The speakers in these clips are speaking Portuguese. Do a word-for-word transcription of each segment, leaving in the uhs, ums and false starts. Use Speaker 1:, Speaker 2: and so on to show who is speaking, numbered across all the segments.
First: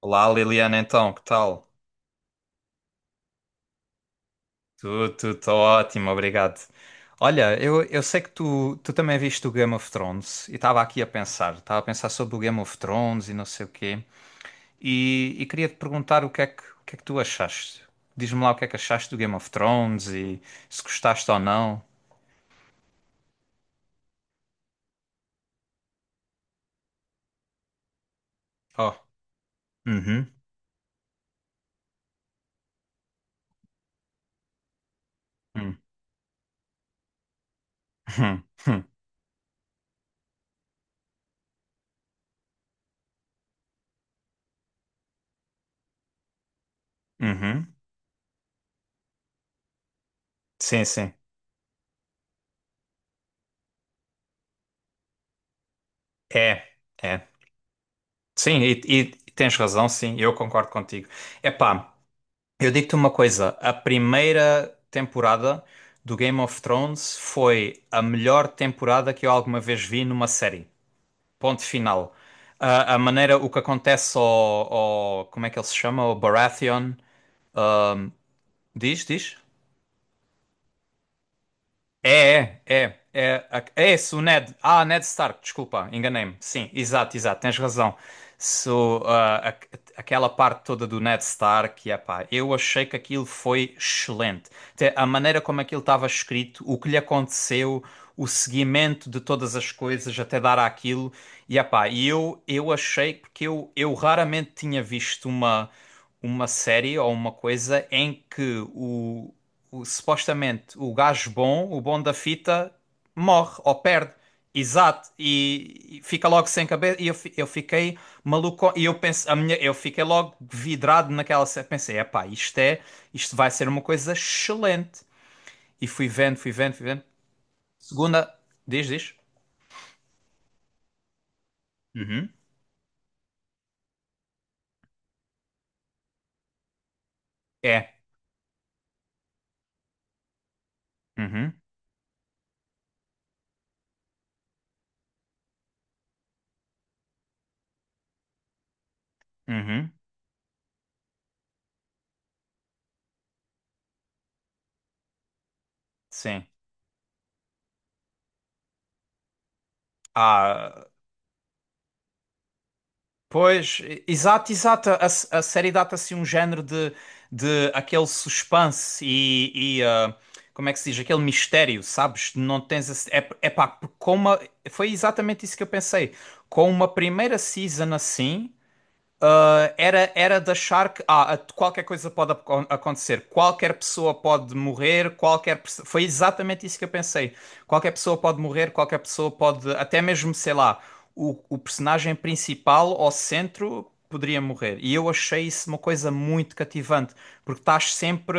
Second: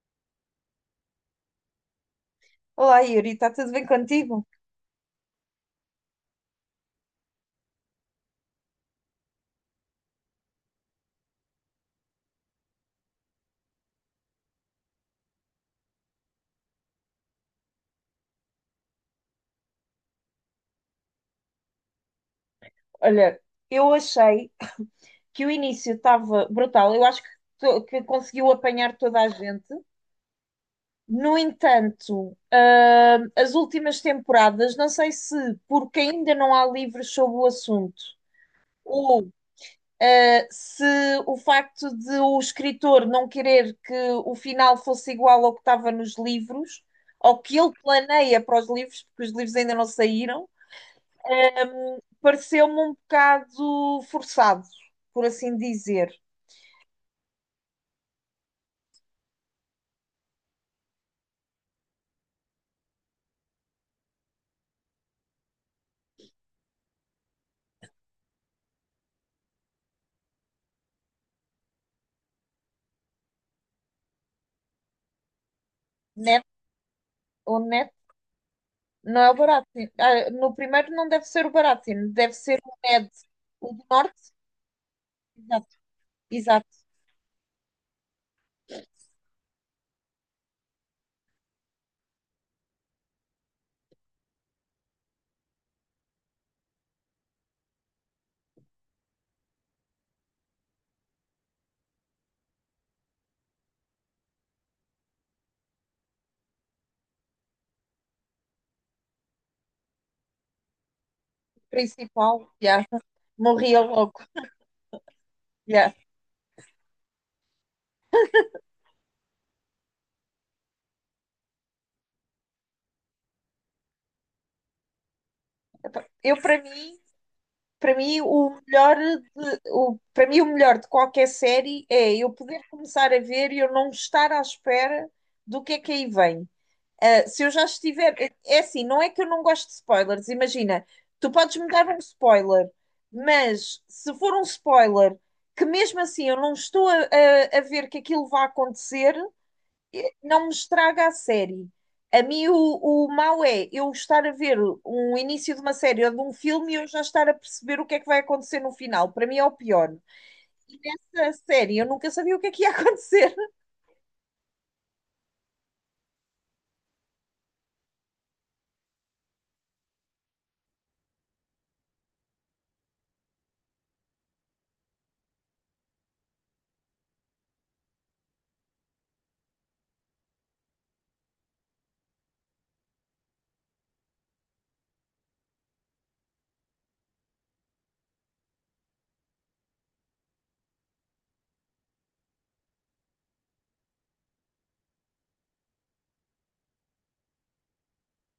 Speaker 1: Olá Liliana, então, que tal?
Speaker 2: Olá, Yuri, está tudo bem contigo?
Speaker 1: Tu, tu, tô ótimo, obrigado. Olha, eu, eu sei que tu, tu também viste o Game of Thrones e estava aqui a pensar, estava a pensar sobre o Game of Thrones e não sei o quê, e, e queria te perguntar o que é que, o que é que tu achaste. Diz-me lá o que é que achaste do Game of Thrones e se gostaste ou não.
Speaker 2: Olha, eu achei que o início estava brutal. Eu acho que, to- que conseguiu apanhar
Speaker 1: Oh.
Speaker 2: toda a gente.
Speaker 1: Uhum.
Speaker 2: No entanto, ah, as últimas temporadas, não sei se
Speaker 1: Uhum.
Speaker 2: porque ainda não há livros sobre o assunto,
Speaker 1: Uhum.
Speaker 2: ou ah, se o facto de o escritor não querer que o final fosse igual ao que estava nos livros, ou que ele
Speaker 1: Uhum.
Speaker 2: planeia para os livros, porque os livros ainda não saíram.
Speaker 1: Sim, sim.
Speaker 2: Pareceu-me um bocado forçado, por assim dizer.
Speaker 1: É, é. Sim, e, e tens razão, sim, eu concordo contigo. Epá. Eu digo-te uma coisa, a primeira temporada do Game of Thrones foi a melhor temporada que eu alguma vez vi numa série. Ponto final. A, a maneira, o que acontece ao, ao- como é que ele se chama? O
Speaker 2: Net
Speaker 1: Baratheon.
Speaker 2: ou net?
Speaker 1: ahm, Diz,
Speaker 2: Não é o
Speaker 1: diz?
Speaker 2: Baratheon. Ah, no primeiro não deve ser o Baratheon, deve
Speaker 1: É,
Speaker 2: ser
Speaker 1: é,
Speaker 2: o
Speaker 1: é,
Speaker 2: Ned,
Speaker 1: é, a-
Speaker 2: o do
Speaker 1: é esse o
Speaker 2: norte.
Speaker 1: Ned. Ah, Ned Stark,
Speaker 2: Exato,
Speaker 1: desculpa, enganei-me.
Speaker 2: exato.
Speaker 1: Sim, exato, exato, tens razão. So, ah, a- Aquela parte toda do Ned Stark, epá, eu achei que aquilo foi excelente. Até a maneira como aquilo estava escrito, o que lhe aconteceu, o seguimento de todas as coisas até dar àquilo, e epá, e eu, eu achei, porque eu, eu raramente tinha visto uma uma série ou uma coisa em que o, o- supostamente o gajo bom, o bom da
Speaker 2: Principal.
Speaker 1: fita,
Speaker 2: Yeah.
Speaker 1: morre ou
Speaker 2: Morria
Speaker 1: perde.
Speaker 2: logo.
Speaker 1: Exato,
Speaker 2: Yeah.
Speaker 1: e, e fica logo sem cabeça. E eu, fi- eu fiquei maluco. E eu penso, a minha, eu fiquei logo vidrado naquela série. Pensei, epá, isto é, isto vai ser uma coisa excelente. E fui vendo,
Speaker 2: Eu,
Speaker 1: fui
Speaker 2: para
Speaker 1: vendo, fui
Speaker 2: mim,
Speaker 1: vendo.
Speaker 2: para mim,
Speaker 1: Segunda,
Speaker 2: o
Speaker 1: Diz,
Speaker 2: melhor
Speaker 1: diz?
Speaker 2: de, o, para mim, o melhor de qualquer série é eu poder começar a ver e eu não estar à espera do que é que aí vem. Uh, se eu já
Speaker 1: É.
Speaker 2: estiver. É assim, não é que eu não gosto de spoilers, imagina, tu podes
Speaker 1: Uhum,
Speaker 2: me dar um spoiler, mas se for um spoiler que mesmo assim eu não estou a, a- a ver que aquilo vai acontecer,
Speaker 1: uhum,
Speaker 2: eh, não me estraga a série. A mim o, o mau é eu estar a ver um início de uma série ou de um
Speaker 1: sim.
Speaker 2: filme e eu já estar a perceber o que é que vai acontecer no final. Para mim é o pior. E
Speaker 1: Ah.
Speaker 2: nessa série eu nunca sabia o que é que ia acontecer.
Speaker 1: Pois, e- exato, exato. A, s- a série dá-te assim um género de, de aquele suspense e, e, ah, como é que se diz? Aquele mistério, sabes? Não tens esse- É, é pá, com uma, foi exatamente isso que eu pensei. Com uma primeira season assim. Ah, era, era de achar que ah, a- qualquer coisa pode aco- acontecer, qualquer pessoa pode morrer, qualquer pessoa. Foi exatamente isso que eu pensei. Qualquer pessoa pode morrer, qualquer pessoa pode. Até mesmo, sei lá, o, o personagem principal ao centro poderia morrer. E eu achei isso uma coisa muito cativante, porque estás sempre,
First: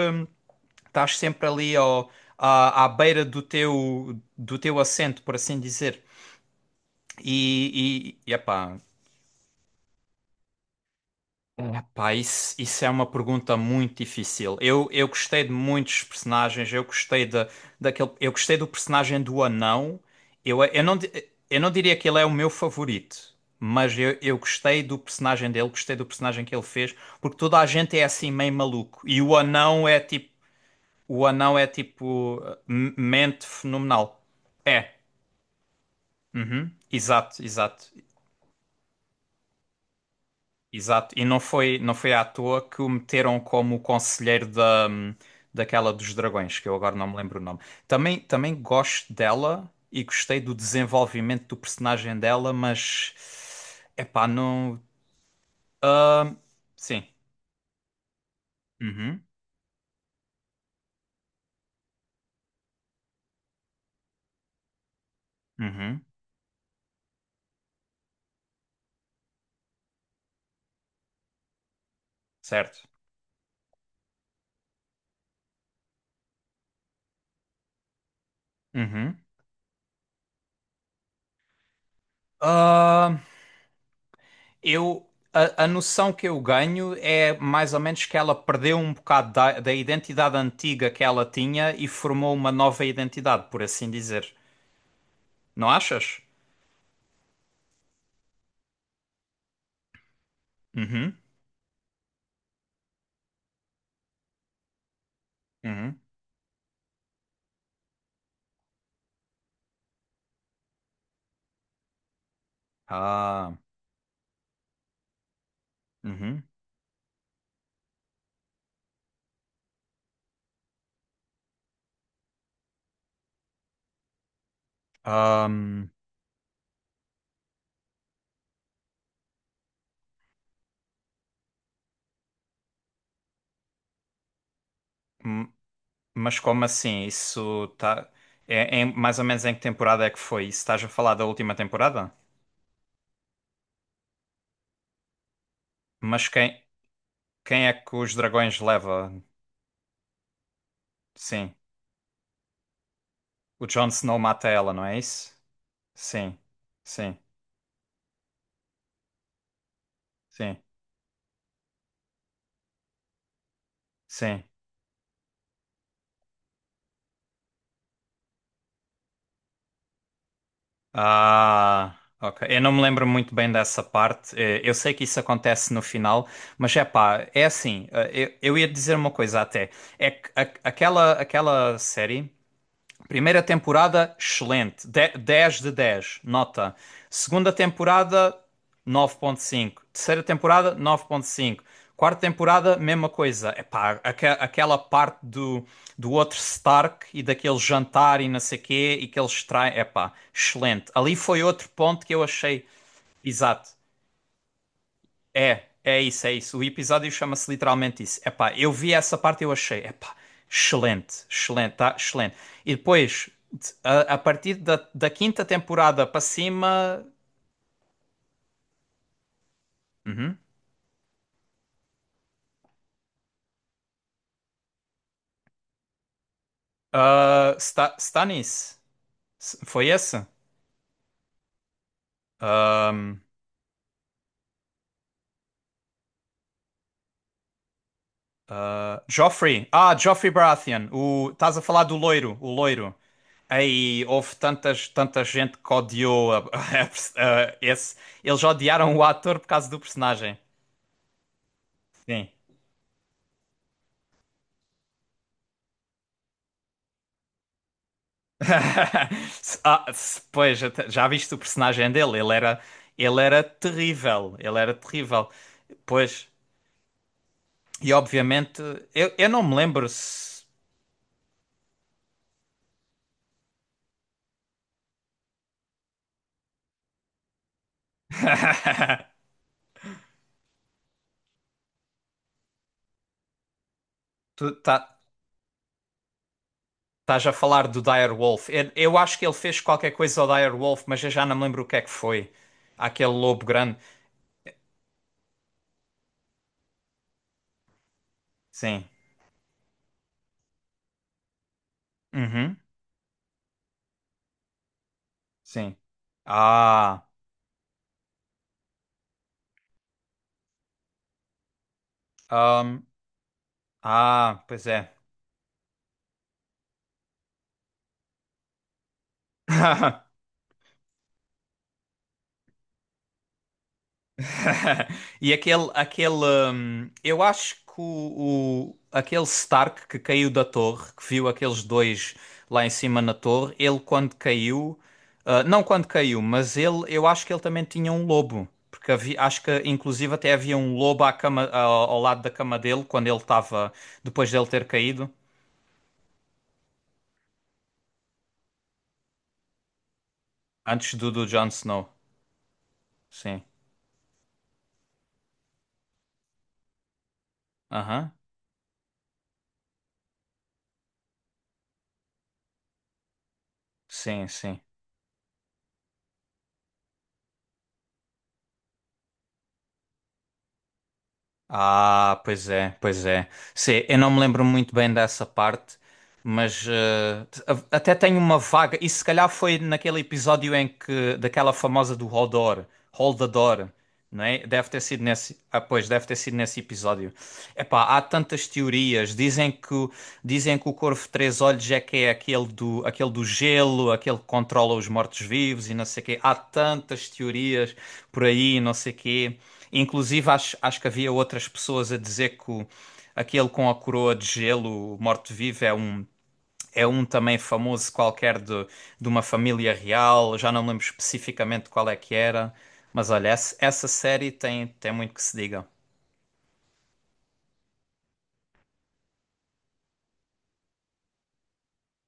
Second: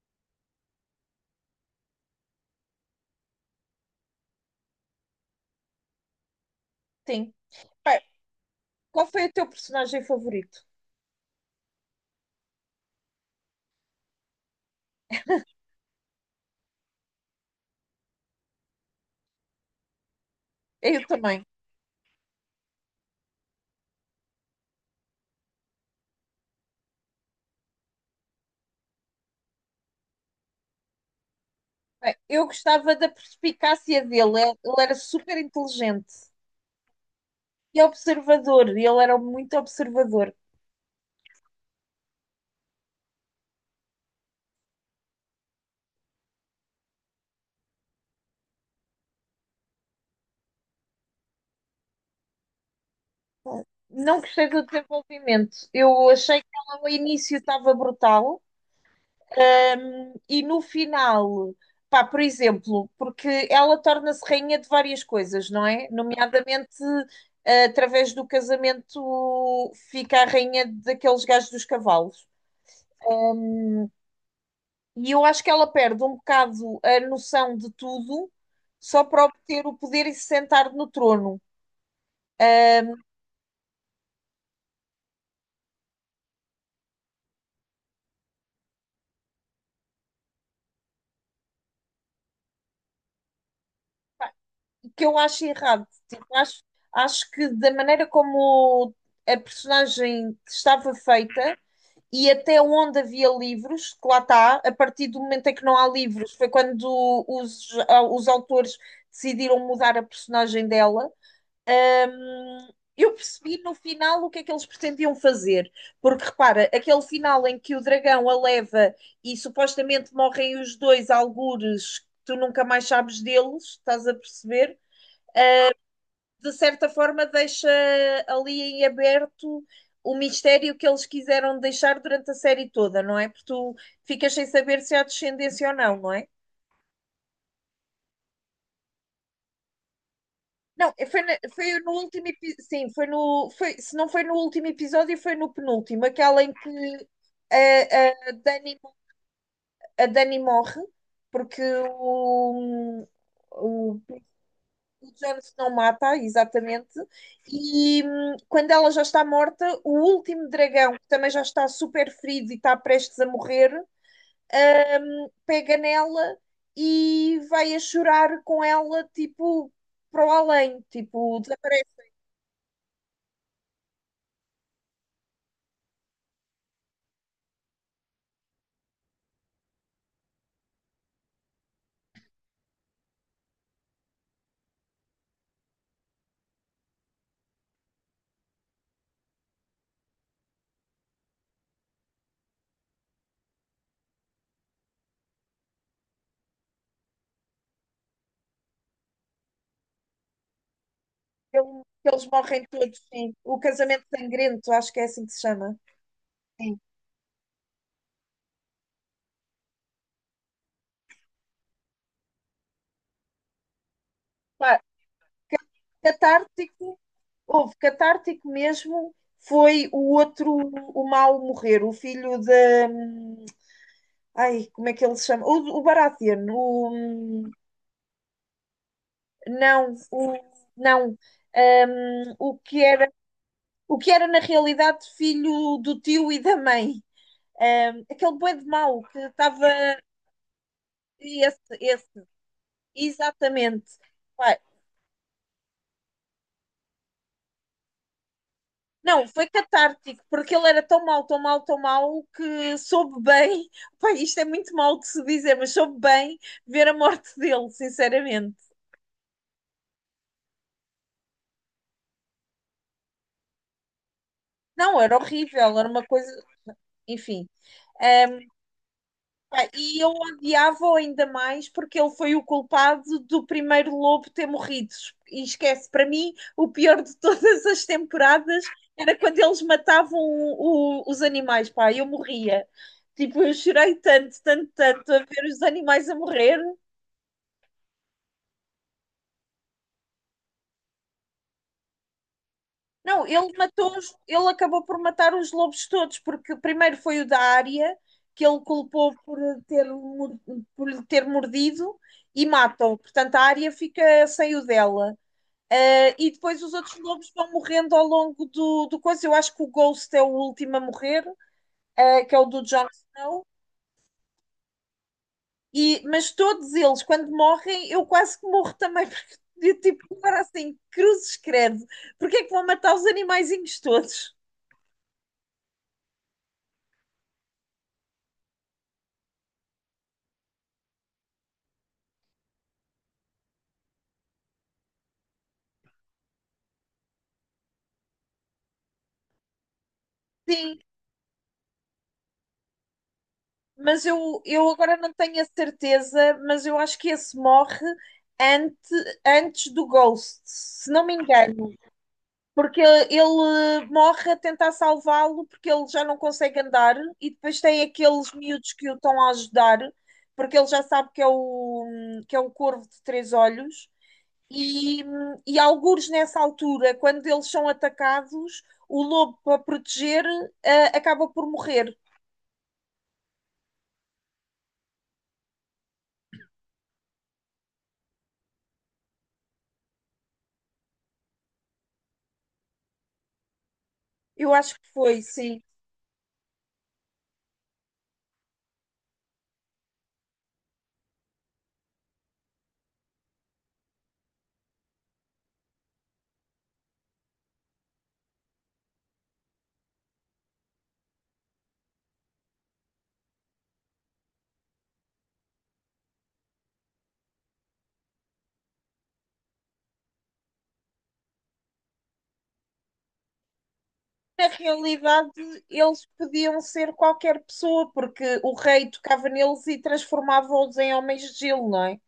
Speaker 1: estás sempre ali ao, à, à beira do teu, do teu assento, por assim dizer.
Speaker 2: Sim.
Speaker 1: E,
Speaker 2: Pá,
Speaker 1: e, e epá.
Speaker 2: qual foi o teu personagem favorito?
Speaker 1: Epá, isso, isso é uma pergunta muito difícil. Eu, eu gostei de muitos personagens, eu gostei de, daquele, eu gostei do personagem do anão. Eu, eu não,
Speaker 2: Eu
Speaker 1: di-
Speaker 2: também.
Speaker 1: eu não diria que ele é o meu favorito, mas eu, eu gostei do personagem dele, gostei do personagem que ele fez, porque toda a gente é assim meio maluco. E o anão é tipo, o anão é
Speaker 2: Bem,
Speaker 1: tipo
Speaker 2: eu
Speaker 1: uh, m-
Speaker 2: gostava da
Speaker 1: mente
Speaker 2: perspicácia
Speaker 1: fenomenal.
Speaker 2: dele, ele ele
Speaker 1: É,
Speaker 2: era super inteligente
Speaker 1: uhum, exato,
Speaker 2: e
Speaker 1: exato.
Speaker 2: observador, ele era muito observador.
Speaker 1: Exato, e não foi, não foi à toa que o meteram como o conselheiro da, daquela dos dragões, que eu agora não me lembro o nome. Também, também gosto dela e gostei do desenvolvimento do personagem dela, mas
Speaker 2: Não
Speaker 1: epá,
Speaker 2: gostei do
Speaker 1: não.
Speaker 2: desenvolvimento, eu
Speaker 1: Ah,
Speaker 2: achei que ela ao
Speaker 1: sim.
Speaker 2: início estava brutal.
Speaker 1: Uhum,
Speaker 2: Hum, e no final, pá, por exemplo, porque ela torna-se rainha de várias coisas, não é?
Speaker 1: uhum,
Speaker 2: Nomeadamente, eh, através do casamento, fica a rainha daqueles gajos dos cavalos.
Speaker 1: certo.
Speaker 2: E eu acho que ela perde um bocado a noção de tudo só
Speaker 1: Uhum.
Speaker 2: para obter o poder e se sentar no trono,
Speaker 1: Ah, eu, a, a noção que eu ganho é mais ou menos que ela perdeu um bocado da, da identidade antiga que ela tinha e formou uma nova identidade, por assim dizer.
Speaker 2: o que eu acho
Speaker 1: Não
Speaker 2: errado.
Speaker 1: achas?
Speaker 2: Tipo, acho, acho que da maneira como a personagem estava
Speaker 1: Uhum,
Speaker 2: feita e até onde havia livros, que lá está, a partir do momento em que não há
Speaker 1: uhum.
Speaker 2: livros, foi quando os, os autores decidiram mudar a personagem dela. Eu
Speaker 1: Ah,
Speaker 2: percebi no final o que é que eles pretendiam fazer, porque
Speaker 1: uhum.
Speaker 2: repara, aquele final em que o dragão a leva e supostamente morrem os dois algures, que tu nunca mais sabes deles, estás a perceber?
Speaker 1: Ahm,
Speaker 2: De certa forma, deixa ali em aberto o mistério que eles quiseram deixar durante a série toda, não é? Porque tu ficas sem saber se há
Speaker 1: m-
Speaker 2: descendência ou não, não é?
Speaker 1: mas como assim? Isso tá. É, é mais ou menos em que temporada é que foi? Isso estás a
Speaker 2: Não, é-
Speaker 1: falar
Speaker 2: foi,
Speaker 1: da
Speaker 2: na-
Speaker 1: última
Speaker 2: foi no
Speaker 1: temporada?
Speaker 2: último episódio. Sim, foi no. Foi, se não foi no último episódio, foi no penúltimo,
Speaker 1: Mas
Speaker 2: aquela em
Speaker 1: quem,
Speaker 2: que
Speaker 1: quem é que
Speaker 2: a,
Speaker 1: os
Speaker 2: a
Speaker 1: dragões
Speaker 2: Dani,
Speaker 1: leva?
Speaker 2: a Dani morre
Speaker 1: Sim.
Speaker 2: porque o,
Speaker 1: O
Speaker 2: o,
Speaker 1: Jon Snow mata ela, não é
Speaker 2: o
Speaker 1: isso?
Speaker 2: Jones não mata,
Speaker 1: Sim,
Speaker 2: exatamente.
Speaker 1: sim,
Speaker 2: E hum, quando ela já está morta, o último
Speaker 1: sim,
Speaker 2: dragão, que também já está super ferido e está prestes a morrer,
Speaker 1: sim.
Speaker 2: hum, pega nela e vai a chorar com ela, tipo, para o além, tipo, desaparece.
Speaker 1: Ah, ok. Eu não me lembro muito bem dessa parte. Eh, Eu sei que isso acontece no final, mas é pá, é assim. eh, Eu, eu ia dizer uma coisa até. É que a- aquela, aquela série. Primeira temporada, excelente. De- dez de dez nota. Segunda temporada, nove vírgula cinco. Terceira temporada, nove vírgula cinco. Quarta temporada, mesma coisa. Epá, aque- aquela parte do, do outro Stark e daquele jantar e não sei quê e que eles traem. Epá, excelente. Ali foi outro
Speaker 2: Ele-
Speaker 1: ponto que eu
Speaker 2: Eles
Speaker 1: achei.
Speaker 2: morrem todos, sim. O
Speaker 1: Exato.
Speaker 2: casamento sangrento, acho que é assim que se
Speaker 1: É,
Speaker 2: chama.
Speaker 1: é isso, é isso. O
Speaker 2: Sim.
Speaker 1: episódio chama-se literalmente isso. Epá, eu vi essa parte e eu achei, epá, excelente, excelente, tá? Excelente. E depois, de- a, a partir
Speaker 2: Pá,
Speaker 1: da, da quinta temporada para
Speaker 2: catártico,
Speaker 1: cima.
Speaker 2: houve catártico mesmo, foi o
Speaker 1: Uhum.
Speaker 2: outro, o mau morrer, o filho da. hum, Ai, como é que ele se chama? O, O Baratheon, o. hum,
Speaker 1: Ah, está, está nisso. S- Foi
Speaker 2: Não,
Speaker 1: esse?
Speaker 2: o. Não. Hum, o que era,
Speaker 1: Ahm,
Speaker 2: o que era na realidade filho do tio e da mãe. Hum, aquele boi de mau
Speaker 1: ah,
Speaker 2: que
Speaker 1: Joffrey.
Speaker 2: estava.
Speaker 1: Ah, Joffrey Baratheon. O, estás a
Speaker 2: Esse,
Speaker 1: falar do
Speaker 2: esse,
Speaker 1: loiro, o loiro.
Speaker 2: exatamente.
Speaker 1: Aí houve
Speaker 2: Pá,
Speaker 1: tantas, tanta gente que odiou a- a pers- a- esse. Eles odiaram o
Speaker 2: não,
Speaker 1: ator por
Speaker 2: foi
Speaker 1: causa do
Speaker 2: catártico,
Speaker 1: personagem.
Speaker 2: porque ele era tão mau, tão mau, tão mau,
Speaker 1: Sim.
Speaker 2: que soube bem. Pá, isto é muito mau de se dizer, mas soube bem ver a morte dele, sinceramente.
Speaker 1: Ah, se- pois, até- já viste o personagem dele? Ele era, ele era terrível. Ele era
Speaker 2: Não, era
Speaker 1: terrível.
Speaker 2: horrível, era uma coisa.
Speaker 1: Pois,
Speaker 2: Enfim.
Speaker 1: e
Speaker 2: Ah,
Speaker 1: obviamente, eu, eu não me
Speaker 2: pá,
Speaker 1: lembro
Speaker 2: e eu
Speaker 1: se.
Speaker 2: odiava-o ainda mais porque ele foi o culpado do primeiro lobo ter morrido. E esquece, para mim, o pior de todas as temporadas era quando eles matavam o- os animais, pá, eu morria. Tipo, eu chorei tanto,
Speaker 1: Tu
Speaker 2: tanto,
Speaker 1: tá,
Speaker 2: tanto a ver os animais a morrer.
Speaker 1: Estás a falar do Dire Wolf. Eu, eu acho que ele fez qualquer coisa ao Dire Wolf, mas eu já não me lembro o que é que foi. Aquele
Speaker 2: Não,
Speaker 1: lobo
Speaker 2: ele
Speaker 1: grande.
Speaker 2: matou, os- ele acabou por matar os lobos todos, porque primeiro foi o da área, que ele
Speaker 1: Sim.
Speaker 2: culpou por ter, mor- por lhe ter mordido, e
Speaker 1: Uhum.
Speaker 2: matam. Portanto, a área fica sem o dela.
Speaker 1: Sim.
Speaker 2: Uh, e depois os outros
Speaker 1: Ah.
Speaker 2: lobos vão morrendo ao longo do, do coisa. Eu acho que o Ghost é o último a morrer, uh, que é o do
Speaker 1: ahm,
Speaker 2: Jon Snow.
Speaker 1: ah, Pois é.
Speaker 2: E, mas todos eles, quando morrem, eu quase que morro também, porque eu, tipo, agora assim, cruzes credo, porque é que vão matar os animaizinhos todos?
Speaker 1: E aquele, aquele, hum, eu acho que o, o- aquele Stark que caiu da torre, que viu aqueles dois lá em cima na torre, ele quando caiu, ah, não quando caiu, mas ele, eu acho que ele também tinha um lobo, porque havia- acho que inclusive até havia um
Speaker 2: Sim,
Speaker 1: lobo à cama, ao, ao lado da cama dele quando ele estava,
Speaker 2: mas
Speaker 1: depois
Speaker 2: eu,
Speaker 1: dele ter
Speaker 2: eu agora
Speaker 1: caído,
Speaker 2: não tenho a certeza, mas eu acho que esse morre ante, antes do Ghost, se
Speaker 1: antes
Speaker 2: não
Speaker 1: do,
Speaker 2: me
Speaker 1: do Jon
Speaker 2: engano.
Speaker 1: Snow.
Speaker 2: Porque
Speaker 1: Sim,
Speaker 2: ele morre a tentar salvá-lo porque ele já não consegue andar e depois tem
Speaker 1: aham,
Speaker 2: aqueles miúdos que o estão a ajudar porque ele já sabe que é o, que é o corvo de três olhos
Speaker 1: Sim, sim.
Speaker 2: e, e algures nessa altura, quando eles são atacados, o lobo para proteger eh, acaba por morrer.
Speaker 1: Ah, pois é, pois é. Sim, eu não me lembro muito bem dessa parte, mas eh, a- até tenho uma vaga. Isso se calhar foi naquele episódio em que daquela famosa do Hodor, Holdador não é?
Speaker 2: Eu
Speaker 1: Deve
Speaker 2: acho
Speaker 1: ter
Speaker 2: que
Speaker 1: sido
Speaker 2: foi,
Speaker 1: nesse, ah,
Speaker 2: sim.
Speaker 1: pois, deve ter sido nesse episódio. Epá, há tantas teorias. Dizem que, o- dizem que o Corvo de Três Olhos é que é aquele do, aquele do gelo, aquele que controla os mortos-vivos e não sei o quê. Há tantas teorias por aí, não sei o quê. Inclusive, acho, acho que havia outras pessoas a dizer que o- aquele com a coroa de gelo, o morto-vivo, é um é um também famoso qualquer de, de uma família real, já não me lembro especificamente qual é que era, mas olha, essa, essa série
Speaker 2: Na
Speaker 1: tem, tem muito que se
Speaker 2: realidade,
Speaker 1: diga.
Speaker 2: eles podiam ser qualquer pessoa, porque o rei tocava neles e transformava-os em homens de gelo, não é?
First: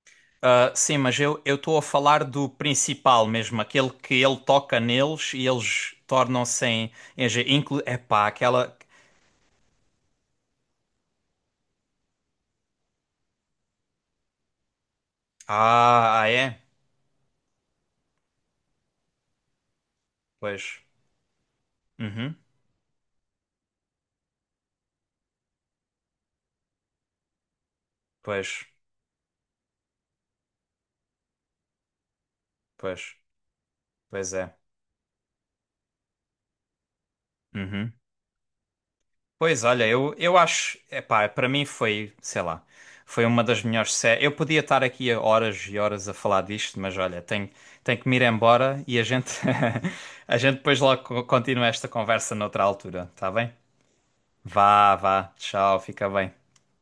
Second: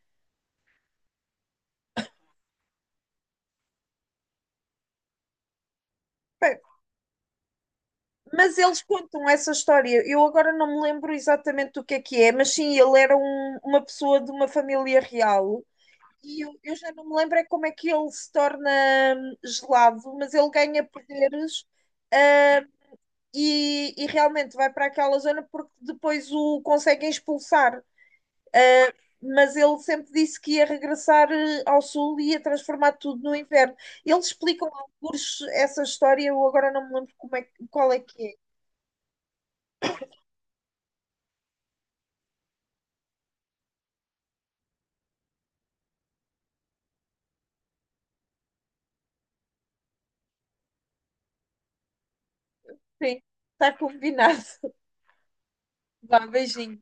Speaker 1: Ah, sim, mas eu eu estou a falar do principal mesmo, aquele que ele toca neles e eles tornam-se em, em ge- inclu, epá,
Speaker 2: Mas
Speaker 1: aquela.
Speaker 2: eles contam essa história. Eu agora não me lembro exatamente do que é que é, mas sim, ele era um- uma pessoa de uma família real.
Speaker 1: Ah, ah,
Speaker 2: E eu,
Speaker 1: é?
Speaker 2: eu já não me lembro é como é que ele se torna hum, gelado, mas ele
Speaker 1: Pois,
Speaker 2: ganha poderes,
Speaker 1: uhum,
Speaker 2: ah, e, e realmente vai para aquela zona porque depois o conseguem expulsar.
Speaker 1: pois,
Speaker 2: Ah, mas ele sempre disse que ia regressar eh, ao sul e ia transformar
Speaker 1: pois,
Speaker 2: tudo no inverno. Eles
Speaker 1: pois é.
Speaker 2: explicam alguns essa história, eu agora não me lembro como é, que- qual
Speaker 1: Uhum.
Speaker 2: é que é.
Speaker 1: Pois olha, eu, eu acho, epá, para mim foi, sei lá, foi uma das melhores séries. Eu podia estar aqui a horas e horas a falar disto, mas olha, tenho, tenho que me ir embora e a gente a gente depois logo co- continua esta conversa noutra altura,
Speaker 2: Sim,
Speaker 1: tá bem?
Speaker 2: tá combinado.
Speaker 1: Vá, vá, tchau, fica
Speaker 2: Vá,
Speaker 1: bem.
Speaker 2: beijinho.